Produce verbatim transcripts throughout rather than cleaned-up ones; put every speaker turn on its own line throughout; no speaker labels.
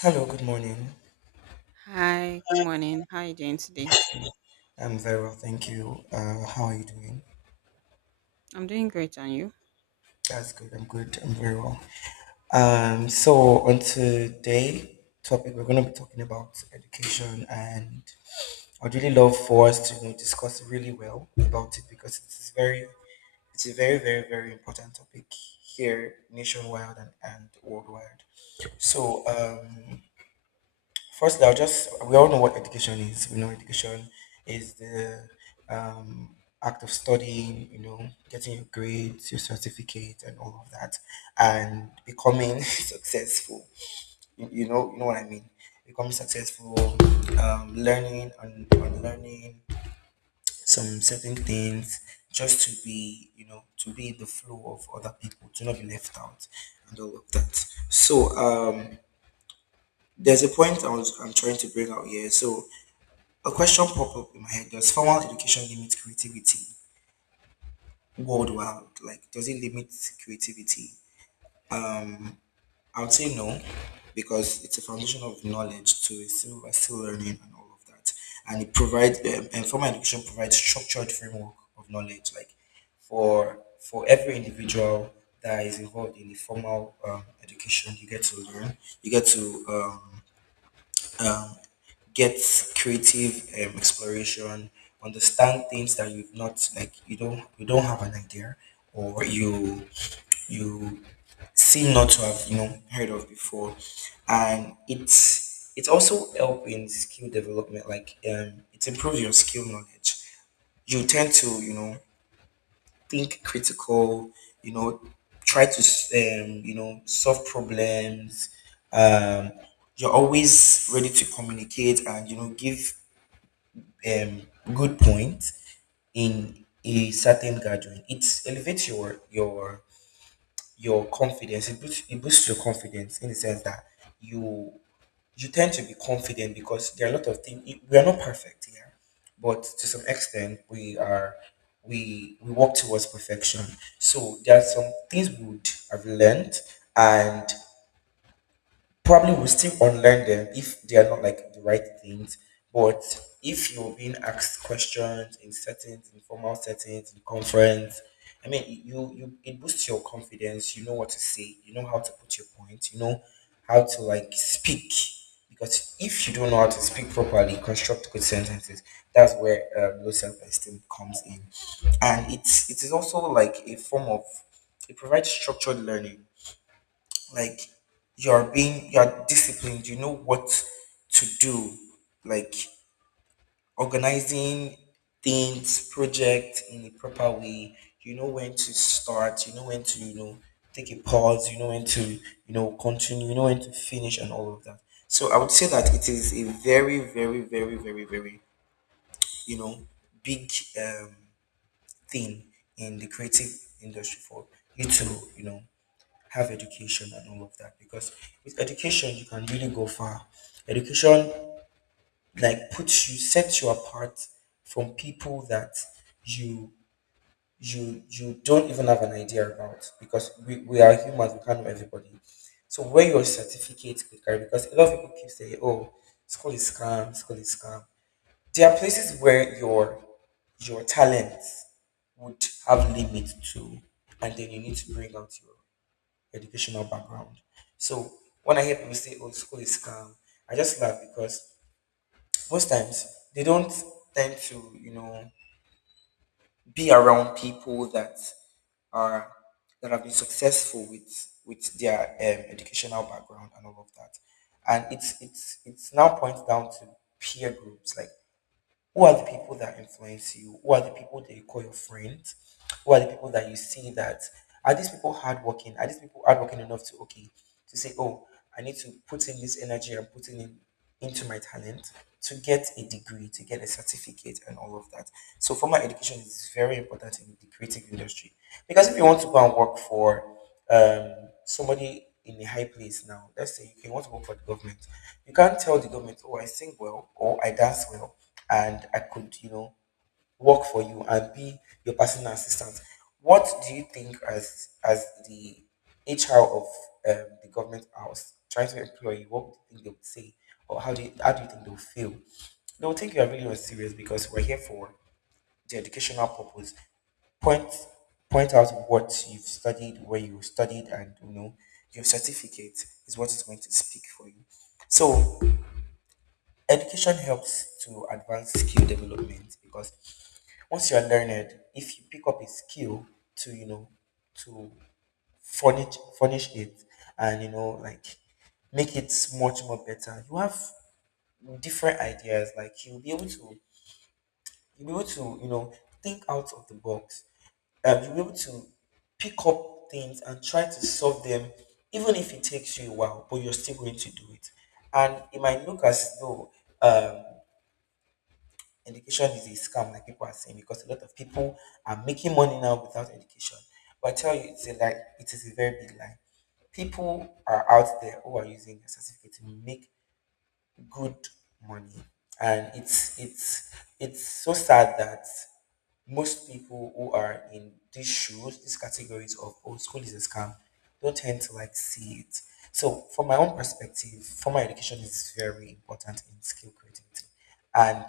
Hello, good morning.
Hi, good morning. How are you doing today?
I'm very well, thank you. Uh, how are you doing?
I'm doing great, and you?
That's good. I'm good. I'm very well. Um, so on today topic, we're going to be talking about education, and I'd really love for us to you know, discuss really well about it because it's very, it's a very, very, very important topic here nationwide and, and worldwide. So um, Firstly, I'll just, we all know what education is. We know education is the um, act of studying, you know, getting your grades, your certificate, and all of that, and becoming successful. You, you know, you know what I mean? Becoming successful, um, learning and unlearning some certain things just to be, you know, to be in the flow of other people, to not be left out, and all of that. So, um, there's a point I was, I'm trying to bring out here. So, a question popped up in my head. Does formal education limit creativity worldwide? Like, does it limit creativity? I would say no, because it's a foundation of knowledge, so it's still, we're still learning and all of that. And it provides, um, and formal education provides structured framework of knowledge, like for for every individual that is involved in the formal um, education, you get to learn, you get to um, um, get creative um, exploration understand things that you've not like you don't you don't have an idea or you you seem not to have you know heard of before and it's it also help in skill development like um it improves your skill knowledge you tend to you know think critical, you know try to um you know solve problems, um you're always ready to communicate and you know give um, good point in a certain gathering. It elevates your your your confidence. It boosts, it boosts your confidence in the sense that you you tend to be confident because there are a lot of things. We are not perfect here, but to some extent we are. We we work towards perfection. So there are some things we would have learned, and probably will still unlearn them if they are not like the right things. But if you're being asked questions in settings, in formal settings, in conference, I mean, you you it boosts your confidence. You know what to say. You know how to put your point. You know how to like speak. Because if you don't know how to speak properly, construct good sentences. That's where um, low self-esteem comes in, and it's it is also like a form of it provides structured learning like you're being you're disciplined, you know what to do, like organizing things project in a proper way, you know when to start, you know when to you know take a pause, you know when to you know continue, you know when to finish and all of that. So I would say that it is a very, very, very, very, very, you know big, um, thing in the creative industry for you to, you know have education and all of that because with education you can really go far. Education like puts you sets you apart from people that you you you don't even have an idea about because we, we are humans, we can't know everybody. So when your certificate quicker because a lot of people keep saying, "Oh, school is scam, school is scam." There are places where your your talent would have limit to, and then you need to bring out your educational background. So when I hear people say, "Oh, school is scam," I just laugh because most times they don't tend to, you know, be around people that are that have been successful with with their um, educational background and all of that. And it's it's it's now points down to peer groups, like who are the people that influence you? Who are the people that you call your friends? Who are the people that you see that are these people hardworking? Are these people hardworking enough to okay to say, oh, I need to put in this energy and putting in into my talent to get a degree, to get a certificate, and all of that. So formal education is very important in the creative industry because if you want to go and work for um somebody in a high place now. Let's say okay, you want to work for the government. You can't tell the government, oh, I sing well or I dance well and I could, you know, work for you and be your personal assistant. What do you think as as the H R of um, the government house trying to employ you? What do you think they would say? Or how do you, how do you think they'll feel? They'll think you are really not serious because we're here for the educational purpose point point out what you've studied, where you studied, and you know your certificate is what is going to speak for you. So education helps to advance skill development because once you are learned, if you pick up a skill to you know to furnish furnish it and you know like make it much more better, you have different ideas. Like you'll be able to you'll be able to you know think out of the box, um, you'll be able to pick up things and try to solve them, even if it takes you a while, but you're still going to do it. And it might look as though um, education is a scam, like people are saying, because a lot of people are making money now without education. But I tell you, it's a lie. It is a very big lie. People are out there who are using their certificate to make good money, and it's it's it's so sad that most people who are in these shoes, these categories of oh school is a scam, don't tend to like see it. So from my own perspective, formal education is very important in skill creativity. And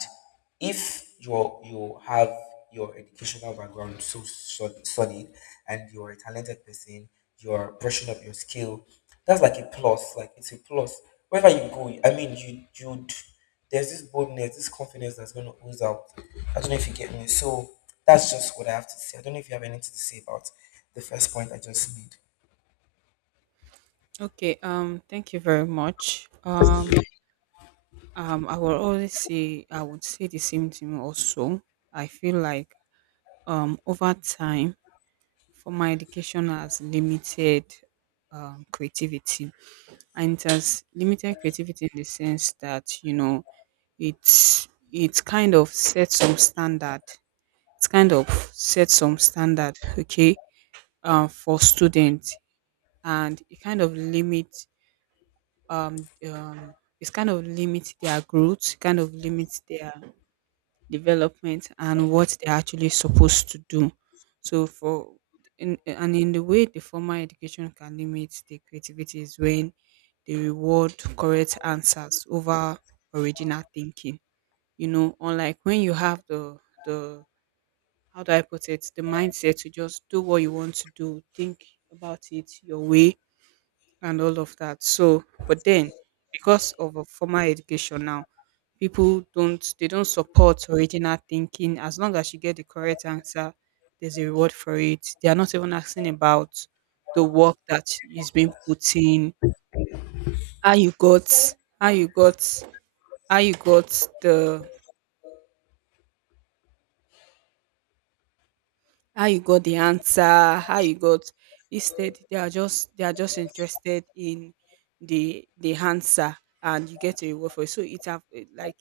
if you you have your educational background so sol- solid and you're a talented person, you're brushing up your skill, that's like a plus. Like it's a plus. Wherever you go, I mean you you'd there's this boldness, this confidence that's going to ooze out. I don't know if you get me. So that's just what I have to say. I don't know if you have anything to say about the first point I just made.
Okay, um, thank you very much. Um, um, I will always say I would say the same thing also. I feel like um over time formal education has limited um creativity, and it has limited creativity in the sense that you know it's it's kind of set some standard. It's kind of set some standard, okay, um for students, and it kind of limits um um it's kind of limits their growth, kind of limits their development and what they're actually supposed to do. So for in, and in the way the formal education can limit the creativity is when they reward correct answers over original thinking. You know, unlike when you have the the how do I put it, the mindset to just do what you want to do, think about it your way, and all of that. So, but then because of a formal education now, people don't they don't support original thinking. As long as you get the correct answer, there's a reward for it. They are not even asking about the work that is being put in, how you got, how you got, how you got the how you got the answer, how you got instead they are just they are just interested in the the answer and you get a reward for it. So it have eh, like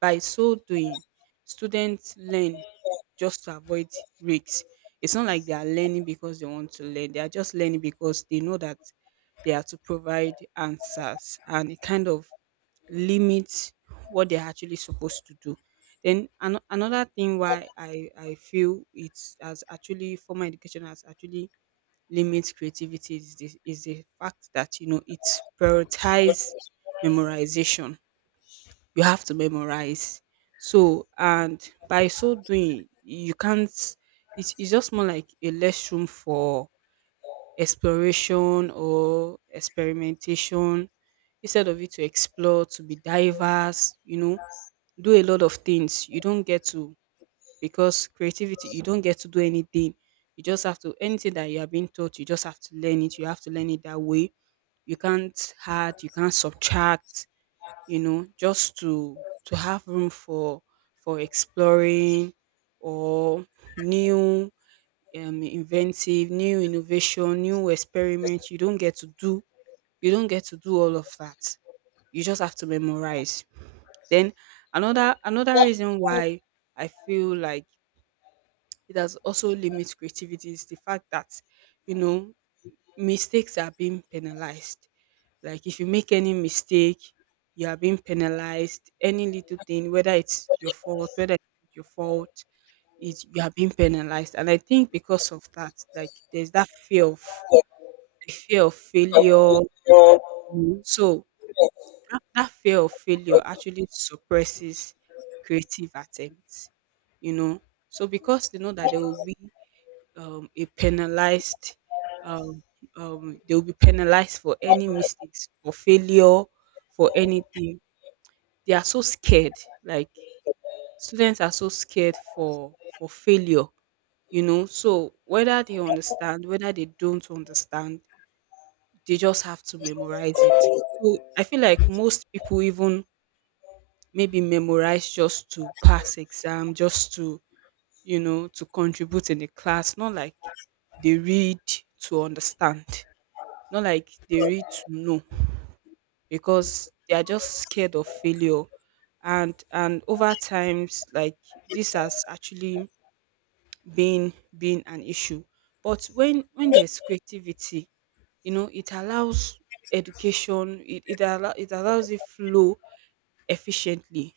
by so doing, students learn just to avoid risks. It's not like they are learning because they want to learn. They are just learning because they know that they are to provide answers, and it kind of limit what they're actually supposed to do. Then an- another thing why I, I feel it's as actually formal education has actually limits creativity is the, is the fact that you know it's prioritize memorization. You have to memorize. So and by so doing, you can't. It's, it's just more like a less room for exploration or experimentation, instead of it to explore to be diverse, you know, do a lot of things. You don't get to, because creativity you don't get to do anything. You just have to, anything that you are being taught you just have to learn it, you have to learn it that way. You can't add, you can't subtract, you know, just to to have room for for exploring or new um, inventive, new innovation, new experiments. You don't get to do, you don't get to do all of that. You just have to memorize. Then another another reason why I feel like it has also limits creativity is the fact that you know mistakes are being penalized. Like if you make any mistake, you are being penalized. Any little thing, whether it's your fault, whether it's not your fault, is you are being penalized. And I think because of that, like there's that fear of the fear of failure, you know. So that that fear of failure actually suppresses creative attempts, you know. So because they know that they will be um, a penalized, um, um, they will be penalized for any mistakes or failure, for anything. They are so scared. Like students are so scared for for failure, you know, so whether they understand, whether they don't understand, they just have to memorize it. So I feel like most people even maybe memorize just to pass exam, just to, you know, to contribute in the class, not like they read to understand, not like they read to know, because they are just scared of failure. And and over times like this has actually been been an issue. But when when there's creativity, you know, it allows education, it, it, allow, it allows it flow efficiently.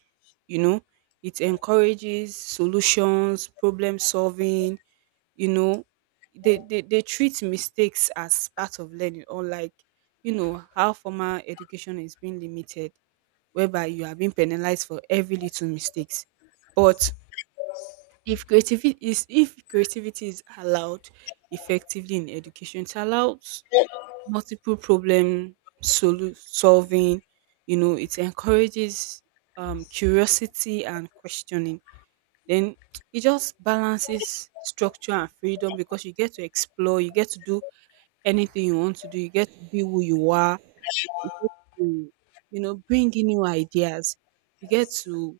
You know, it encourages solutions, problem solving, you know, they, they, they treat mistakes as part of learning. Or like, you know, how formal education is being limited, whereby you are being penalized for every little mistakes. But if creativity is if creativity is allowed effectively in education, it allows multiple problem solu- solving. You know, it encourages um, curiosity and questioning. Then it just balances structure and freedom, because you get to explore, you get to do anything you want to do, you get to be who you are, you get to, you know, bring in new ideas, you get to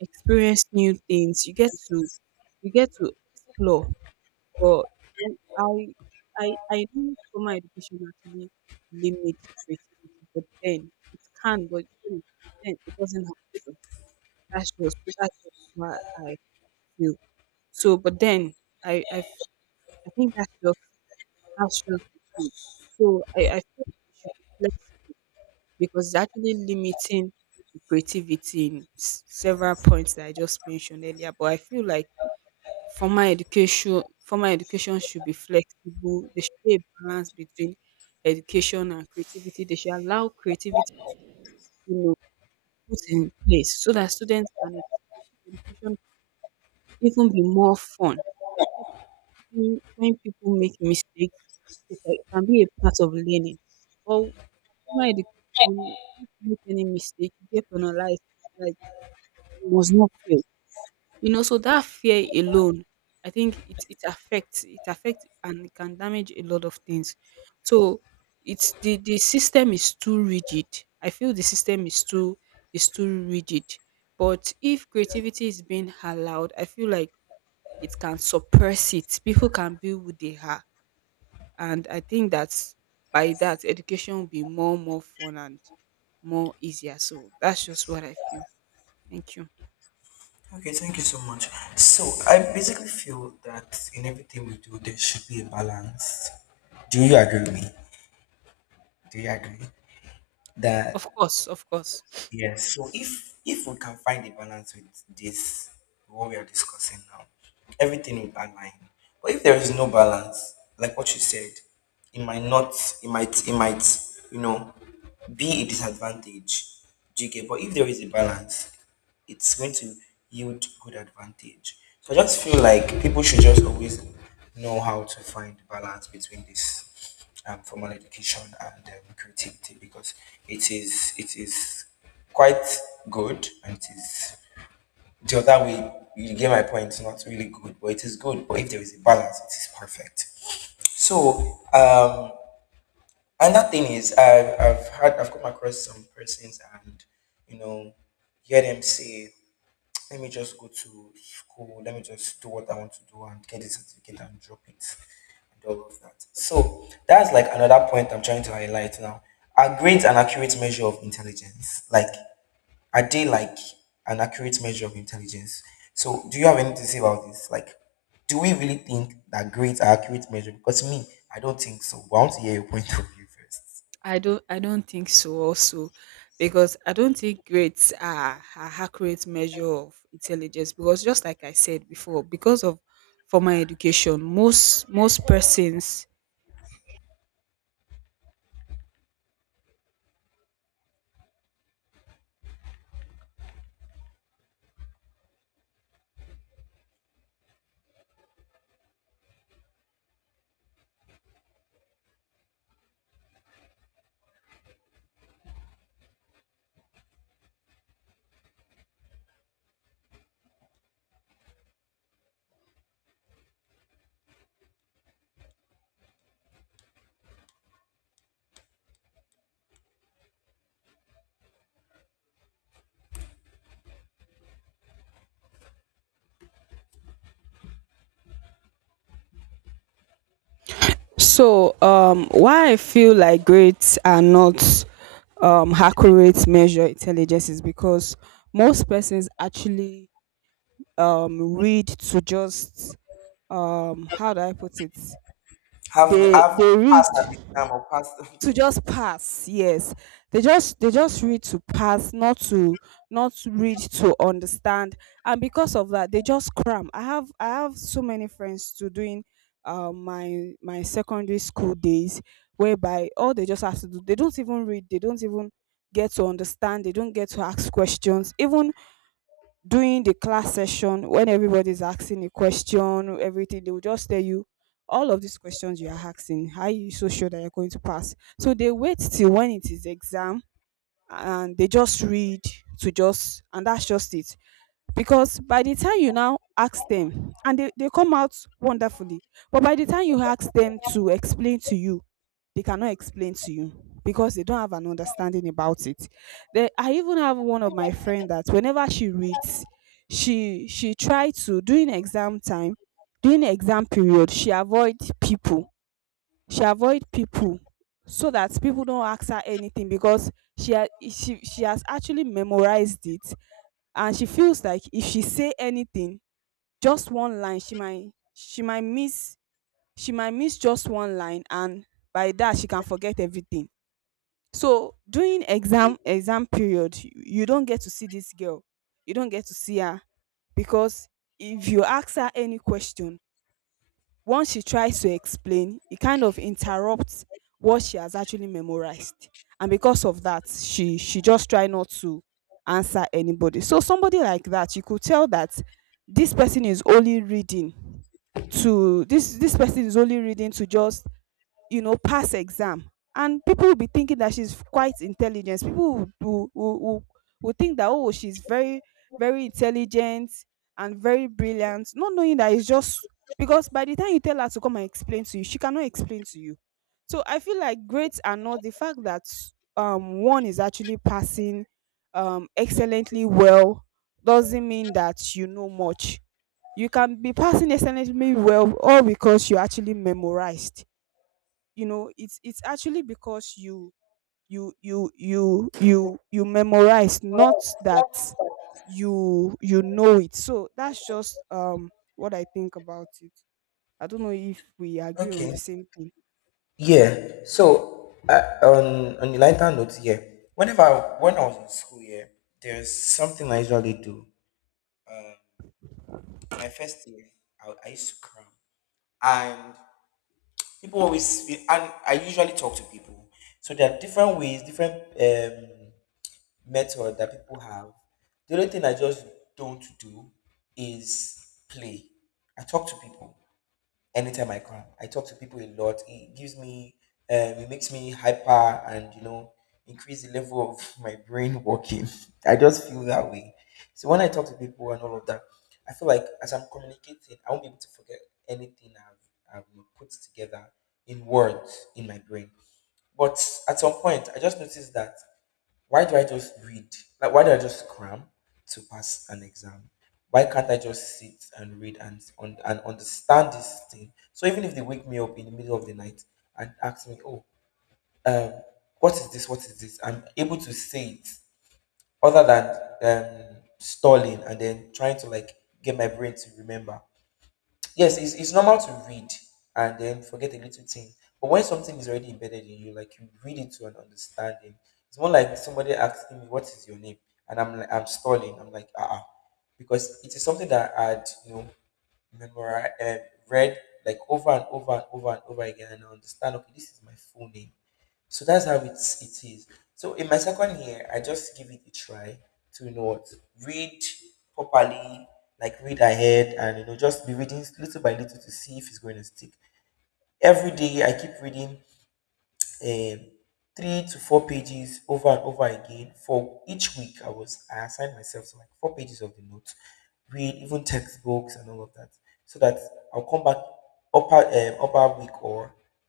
experience new things. You get to you get to explore. But you- I I I know formal education actually limits creativity, but then it can, but then then it doesn't have to. That's just that's just what I feel. So, but then I I f- I think that's just that's just the case. So I I feel it should be flexible, because it's actually limiting the creativity in s- several points that I just mentioned earlier. But I feel like Formal education formal education should be flexible. There should be a balance between education and creativity. They should allow creativity to, you know, put in place so that students can experience education even be more fun. When when people make mistakes, it ca- it can be a part of learning. But formal education, if you make any mistake, you get penalized. Like you must not fail. You know, so that fear alone, I think it it affects, it affects and it can damage a lot of things. So it's the the system is too rigid. I feel the system is too is too rigid. But if creativity is being allowed, I feel like it can suppress it. People can be who they are, and I think that's by that education will be more more fun and more easier. So that's just what I feel. Thank you.
Okay, thank you so much. So I basically feel that in everything we do, there should be a balance. Do you agree with me? Do you agree
Of
that
course, of course.
Yes. So if if we can find a balance with this, what we are discussing now, everything would align. But if there is no balance, like what you said, it might not, it might, it might, you know, be a disadvantage. Do you get? But if there is a balance, it's going to yield good advantage. So I just feel like people should just always know how to find balance between this um, formal education and um, creativity because it is it is quite good and it is the other way. You get my point. It's not really good, but it is good. But if there is a balance, it is perfect. So um, another thing is I've I've had I've come across some persons and you know hear them say let me just go to school, let me just do what I want to do and get the certificate and drop it and all of that. So that's like another point I'm trying to highlight now. Are grades an accurate measure of intelligence? Like, are they like an accurate measure of intelligence? So do you have anything to say about this? Like, do we really think that grades are accurate measure? Because me, I don't think so. But I want to hear your point of view first.
I don't I don't think so also, because I don't think grades are are accurate measure of intelligence, because just like I said before, because of formal education, most most persons. So, um, why I feel like grades are not um, accurate measure intelligence is because most persons actually um, read to just um, how do I put it?
Have
They
have
they read
passed an exam or passed
to
something?
just pass. Yes, they just they just read to pass, not to not read to understand. And because of that they just cram. I have i have so many friends to doing um my my secondary school days, whereby all they just have to do, they don't even read, they don't even get to understand, they don't get to ask questions. Even during the class session, when everybody's asking a question, everything, they will just tell you, all of these questions you are asking, how are you so sure that you're going to pass? So they wait till when it is exam, and they just read to just and that's just it. Because by the time you now ask them and they, they come out wonderfully, but by the time you ask them to explain to you, they cannot explain to you, because they don't have an understanding about it. they, I even have one of my friend that whenever she reads, she she try to during exam time, during exam period, she avoid people, she avoid people so that people don't ask her anything, because she ha- she she has actually memorized it. And she feels like if she say anything, just one line, she might she might miss, she might miss just one line, and by that she can forget everything. So during exam, exam period you you don't get to see this girl, you don't get to see her, because if you ask her any question, once she tries to explain, it kind of interrupts what she has actually memorized. And because of that, she she just try not to answer anybody. So somebody like that, you could tell that this person is only reading to this this person is only reading to just, you know, pass exam. And people will be thinking that she's quite intelligent. People will, will, will, will think that, oh, she's very very intelligent and very brilliant, not knowing that it's just, because by the time you tell her to come and explain to you, she cannot explain to you. So I feel like grades are not, the fact that um one is actually passing um excellently well doesn't mean that you know much. You can be passing excellently well all because you actually memorized. You know, it's it's actually because you you you you you you memorize, not that you you know it. So that's just um what I think about it. I don't know if we agree on
Okay.
the same thing.
Yeah. So uh, on on a lighter note, yeah. Whenever when I was in school, yeah, there's something I usually do. In my first year, I, I used to cram, and people always and I usually talk to people. So there are different ways, different um, method that people have. The only thing I just don't do is play. I talk to people anytime I can. I talk to people a lot. It gives me, um, it makes me hyper and, you know, increase the level of my brain working. I just feel that way. So when I talk to people and all of that, I feel like as I'm communicating, I won't be able to forget anything I've, I've put together in words in my brain. But at some point, I just noticed that why do I just read? Like, why do I just cram to pass an exam? Why can't I just sit and read and on, and understand this thing? So even if they wake me up in the middle of the night and ask me, "Oh, um, what is this? What is this?" I'm able to say it, other than um, stalling and then trying to, like, get my brain to remember. Yes, it's, it's normal to read and then forget a little thing. But when something is already embedded in you, like you read it to an understanding, it's more like somebody asking me, "What is your name?" and I'm like, I'm stalling. I'm like, ah, uh because it is something that I'd you know memorize, uh, read, like, over and over and over and over again, and I understand. Okay, this is my full name. So that's how it's it is. So in my second year, I just give it a try to you know what read properly, like read ahead, and you know just be reading little by little to see if it's going to stick. Every day I keep reading um, three to four pages over and over again for each week. I was I assigned myself to, like, four pages of the notes, read even textbooks and all of that, so that I'll come back upper um, upper week or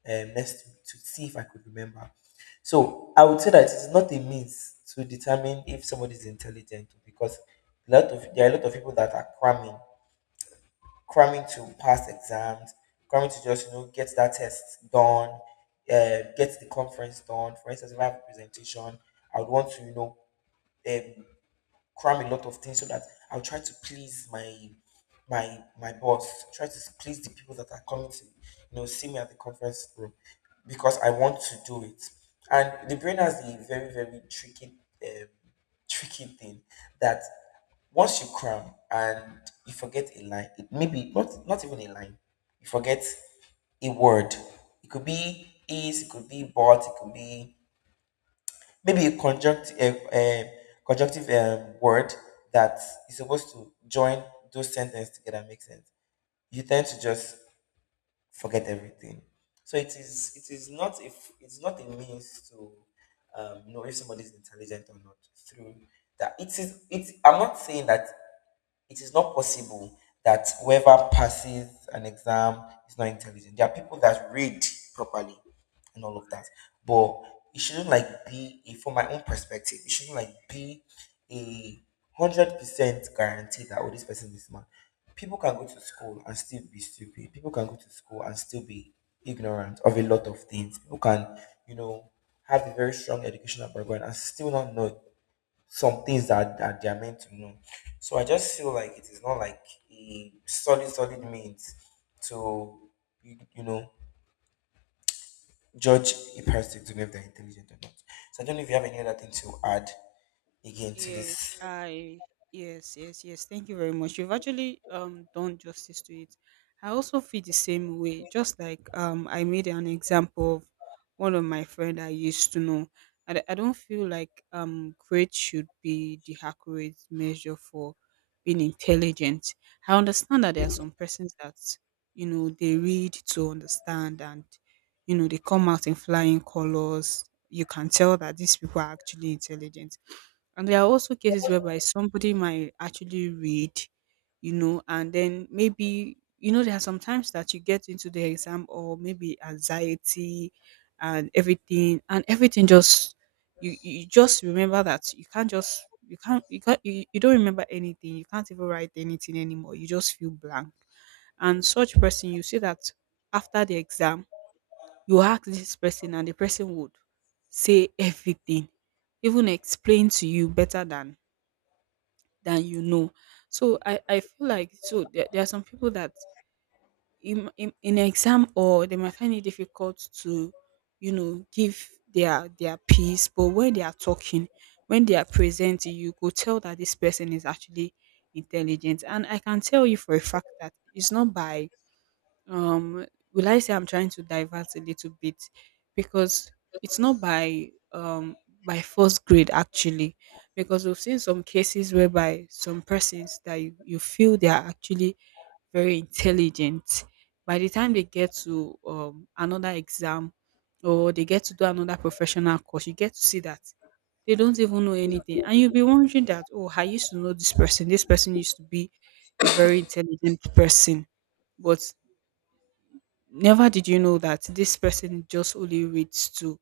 um, next week to see if I could remember. So I would say that it's not a means to determine if somebody is intelligent because a lot of there are a lot of people that are cramming cramming to pass exams, cramming to just you know get that test done, uh, get the conference done. For instance, if I have a presentation, I would want to you know um, cram a lot of things so that I'll try to please my my my boss, try to please the people that are coming to you know see me at the conference room because I want to do it. And the brain has a very, very tricky um, tricky thing that once you cram and you forget a line, it maybe not not even a line, you forget a word. It could be "is", it could be "but", it could be maybe a conjunct a, a conjunctive um, word that is supposed to join those sentences together and make sense. You tend to just forget everything. So it is it is not, if it's not a means to um, know if somebody is intelligent or not through that. It is it. I'm not saying that it is not possible that whoever passes an exam is not intelligent. There are people that read properly and all of that. But it shouldn't like be a, from my own perspective, it shouldn't, like, be a hundred percent guarantee that, oh, this person is smart. People can go to school and still be stupid. People can go to school and still be ignorant of a lot of things. People can, you know, have a very strong educational background and still not know some things that, that they are meant to know. So I just feel like it is not like a solid, solid means to, you, you know, judge a person to know if they're intelligent or not. So I don't know if you have any other thing to add again to
Yes,
this.
I, yes, yes, yes, thank you very much. You've actually um done justice to it. I also feel the same way. Just like um I made an example of one of my friend I used to know. I, d- I don't feel like um grade should be the accurate measure for being intelligent. I understand that there are some persons that you know they read to understand and you know they come out in flying colors. You can tell that these people are actually intelligent, and there are also cases whereby somebody might actually read, you know, and then maybe, you know, there are some times that you get into the exam or maybe anxiety and everything, and everything just, you, you just remember that you can't just, you can't, you can't, you, you don't remember anything. You can't even write anything anymore. You just feel blank. And such person, you see that after the exam, you ask this person and the person would say everything, even explain to you better than than you know. So i i feel like so there, there are some people that in, in in exam, or they might find it difficult to you know give their their piece, but when they are talking, when they are presenting, you could tell that this person is actually intelligent. And I can tell you for a fact that it's not by um will I say I'm trying to divert a little bit? Because it's not by um by first grade actually, because we've seen some cases whereby some persons that you, you feel they are actually very intelligent, by the time they get to um, another exam or they get to do another professional course, you get to see that they don't even know anything. And you'll be wondering that, oh, I used to know this person, this person used to be a very intelligent person, but never did you know that this person just only reads to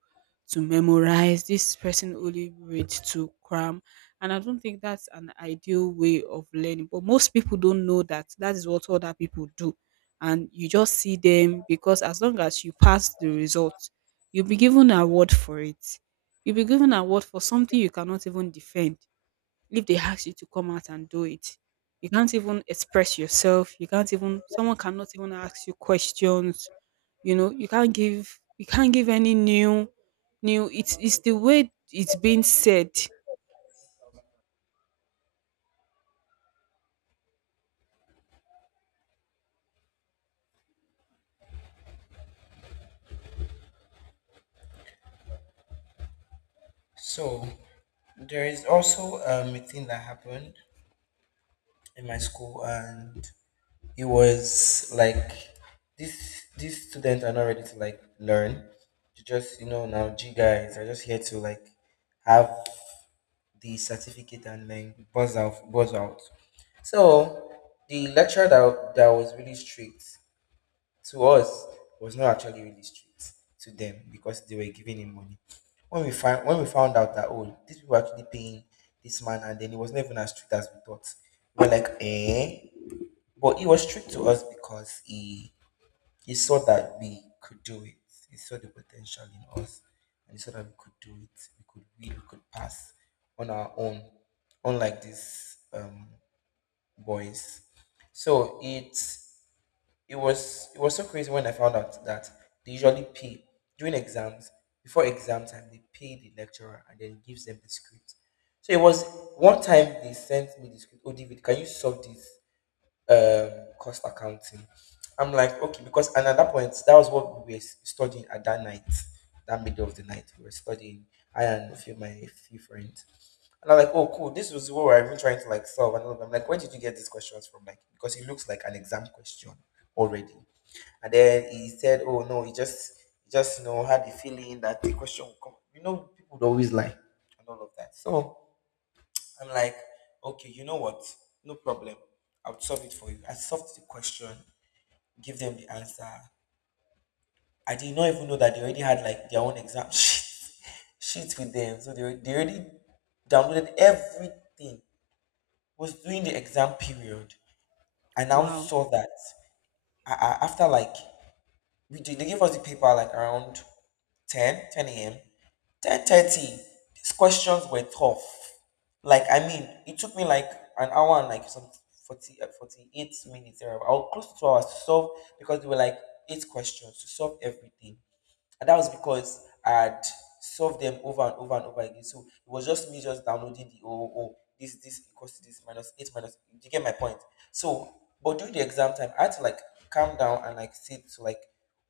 to memorize, this person only reads to cram. And I don't think that's an ideal way of learning, but most people don't know that that is what other people do. And you just see them, because as long as you pass the results, you'll be given an award for it. You'll be given an award for something you cannot even defend if they ask you to come out and do it. You can't even express yourself. You can't even— someone cannot even ask you questions. You know, you can't give you can't give any new new— it's it's the way it's being said.
So there is also um, a thing that happened in my school, and it was like this: these students are not ready to, like, learn. They just you know now, G guys are just here to, like, have the certificate and then buzz out, buzz out. So the lecturer that, that was really strict to us was not actually really strict to them because they were giving him money. When we find when we found out that, oh, these people were actually paying this man and then it was not even as strict as we thought. We were like, eh? But it was strict to us because he he saw that we could do it. He saw the potential in us and he saw that we could do it. We could we, we could pass on our own, unlike these um boys. So it's it was it was so crazy when I found out that they usually pay during exams, before exam time, they pay the lecturer and then gives them the script. So it was one time they sent me the script. Oh, David, can you solve this um cost accounting? I'm like, okay, because and at that point, that was what we were studying at that night, that middle of the night. We were studying. I and a few my few friends. And I'm like, oh, cool, this was what we're even trying to, like, solve. And all of them. I'm like, where did you get these questions from? Like, because it looks like an exam question already. And then he said, "Oh, no, he just he just you know had the feeling that the question will come." You know, people would always lie and all of that. So I'm like, okay, you know what? No problem. I'll solve it for you. I solved the question, give them the answer. I did not even know that they already had, like, their own exam sheets sheets with them. So they, al- they already downloaded everything. Was doing the exam period. I now
Wow.
saw that I, I, after, like, we did, they gave us the paper, like, around ten, ten a.m., ten thirty. These questions were tough. Like, I mean, it took me, like, an hour and, like, some forty, uh, forty-eight minutes, or close to two hours to solve because they were, like, eight questions to solve everything. And that was because I had solved them over and over and over again. So it was just me just downloading the oh, oh, this this equals to this minus eight minus. You get my point. So, but during the exam time, I had to, like, calm down and, like, sit to, like,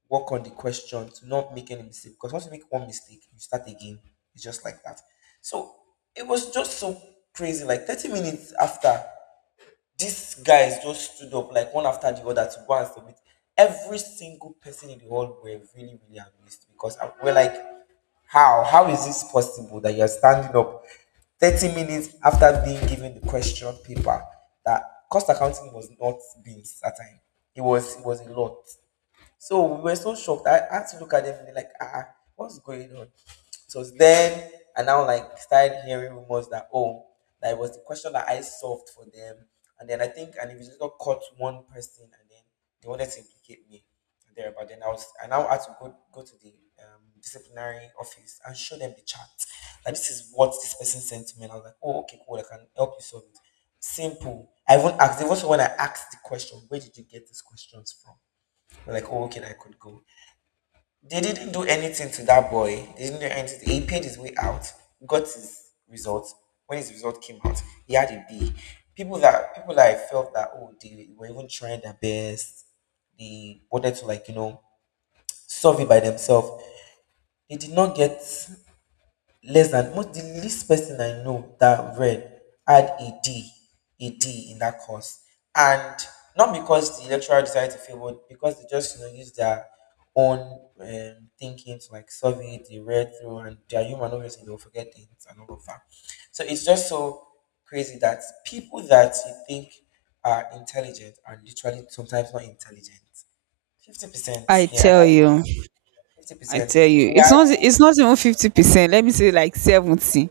work on the question to not make any mistake. Because once you make one mistake, you start again. It's just like that. So it was just so crazy. Like, thirty minutes after, these guys just stood up, like, one after the other, to go and submit. Every single person in the hall were really, really amazed because I- we're like, how? How is this possible that you're standing up thirty minutes after being given the question paper, that cost accounting was not beans at that time? It was it was a lot. So we were so shocked. I had to look at them and be like, ah, ah, what's going on? So it's then I now, like, started hearing rumors that, oh, that it was the question that I solved for them, and then I think an investigator caught one person, and then they wanted to implicate me there. But then I was I now had to go go to the um, disciplinary office and show them the chat. Like, this is what this person sent to me, and I was like, oh, okay, cool, I can help you solve it. Simple. I even asked. It was when I asked the question, where did you get these questions from? I'm like, oh, okay, I could go. They didn't do anything to that boy. They didn't do anything. He paid his way out, got his result. When his result came out, he had a B. People that people that I felt that, oh, they were even trying their best, they wanted to, like, you know solve it by themselves. They did not get less than most. The least person I know that read had a D, a D in that course, and not because the lecturer decided to fail, but because they just you know use their own um, thinking to, like, solve it. They read through, and they're human, obviously they'll forget things and all of that. So it's just so crazy that people that you think are intelligent are literally sometimes not intelligent. Fifty percent,
I
yeah,
tell you,
fifty
I
percent.
tell you,
Yeah,
it's not it's not even fifty percent. Let me say like seventy,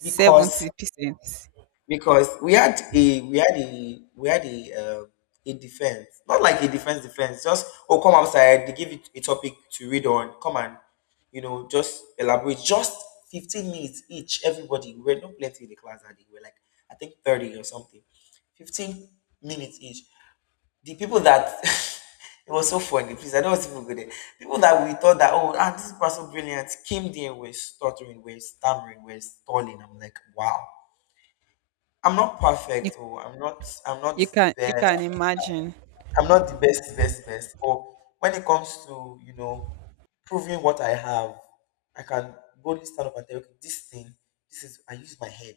because
percent.
because we had a we had a we had a uh, a defense, not like a defense defense, just, oh, come outside, they give you a topic to read on, come and you know just elaborate, just fifteen minutes each. Everybody, we were not plenty in the class that day, we were like, I think thirty or something. fifteen minutes each. The people that it was so funny. Please, I don't want people to go there. People that we thought that, oh, ah, this person brilliant, came there, we're stuttering, we're stammering, we're stalling. I'm like, wow. I'm not
You
perfect. Oh, I'm not I'm not
you
the
can you
best.
can imagine.
I'm not the best, best, best. But when it comes to, you know, proving what I have, I can boldly stand up and tell you, okay, this thing, this is I used my head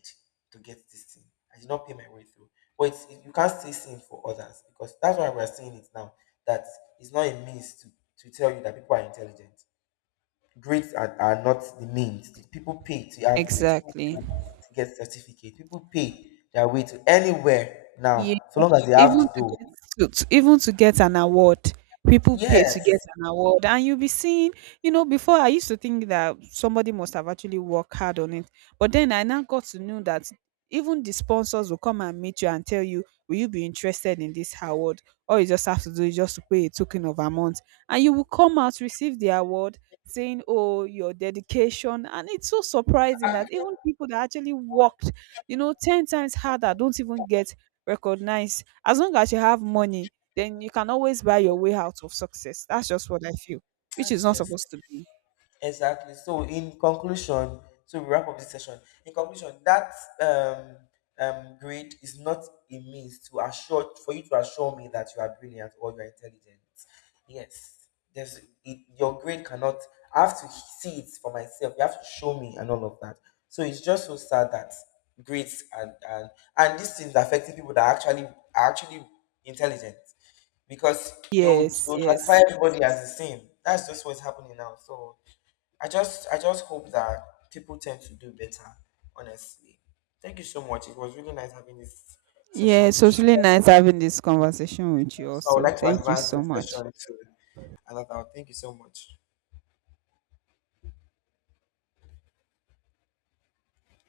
to get this thing. I did not pay my way through. But it's, it, you can't say same for others because that's why we're saying it now. That it's not a means to, to, tell you that people are intelligent. Grades are, are not the means. People pay to have grades. People pay
Exactly.
to get certificate. People pay their way to anywhere now,
Yeah.
so long as they have
Even
the
to
dough.
get to, to— even to get an award, people pay
Yes,
to get an award, and you'll be seeing. You know, before I used to think that somebody must have actually worked hard on it, but then I now got to know that even the sponsors will come and meet you and tell you, "Will you be interested in this award?" All you just have to do is just to pay a token of amount, and you will come out receive the award. Saying, "Oh, your dedication," and it's so surprising that even people that actually worked you know, ten times harder don't even get recognize. As long as you have money, then you can always buy your way out of success. That's just what I feel, which is
that's
not
just.
supposed to be.
Exactly. So in conclusion, so we wrap up this session. In conclusion, that um, um, grade is not a means to assure for you to assure me that you are brilliant or you are intelligent. Yes, there's it, your grade cannot. I have to see it for myself. You have to show me and all of that. So it's just so sad that grades and and and these things are affecting people that are actually are actually intelligent because they would, they
Yes,
would classify
yes.
everybody as the same. That's just what's happening now. So I just I just hope that people tend to do better, honestly. Thank you so much. It was really nice having this session
Yeah, it's
with
really
you.
nice having this conversation with you
So I would
also.
like to
Thank you
advance
so
this session
much.
to another. Thank you so much.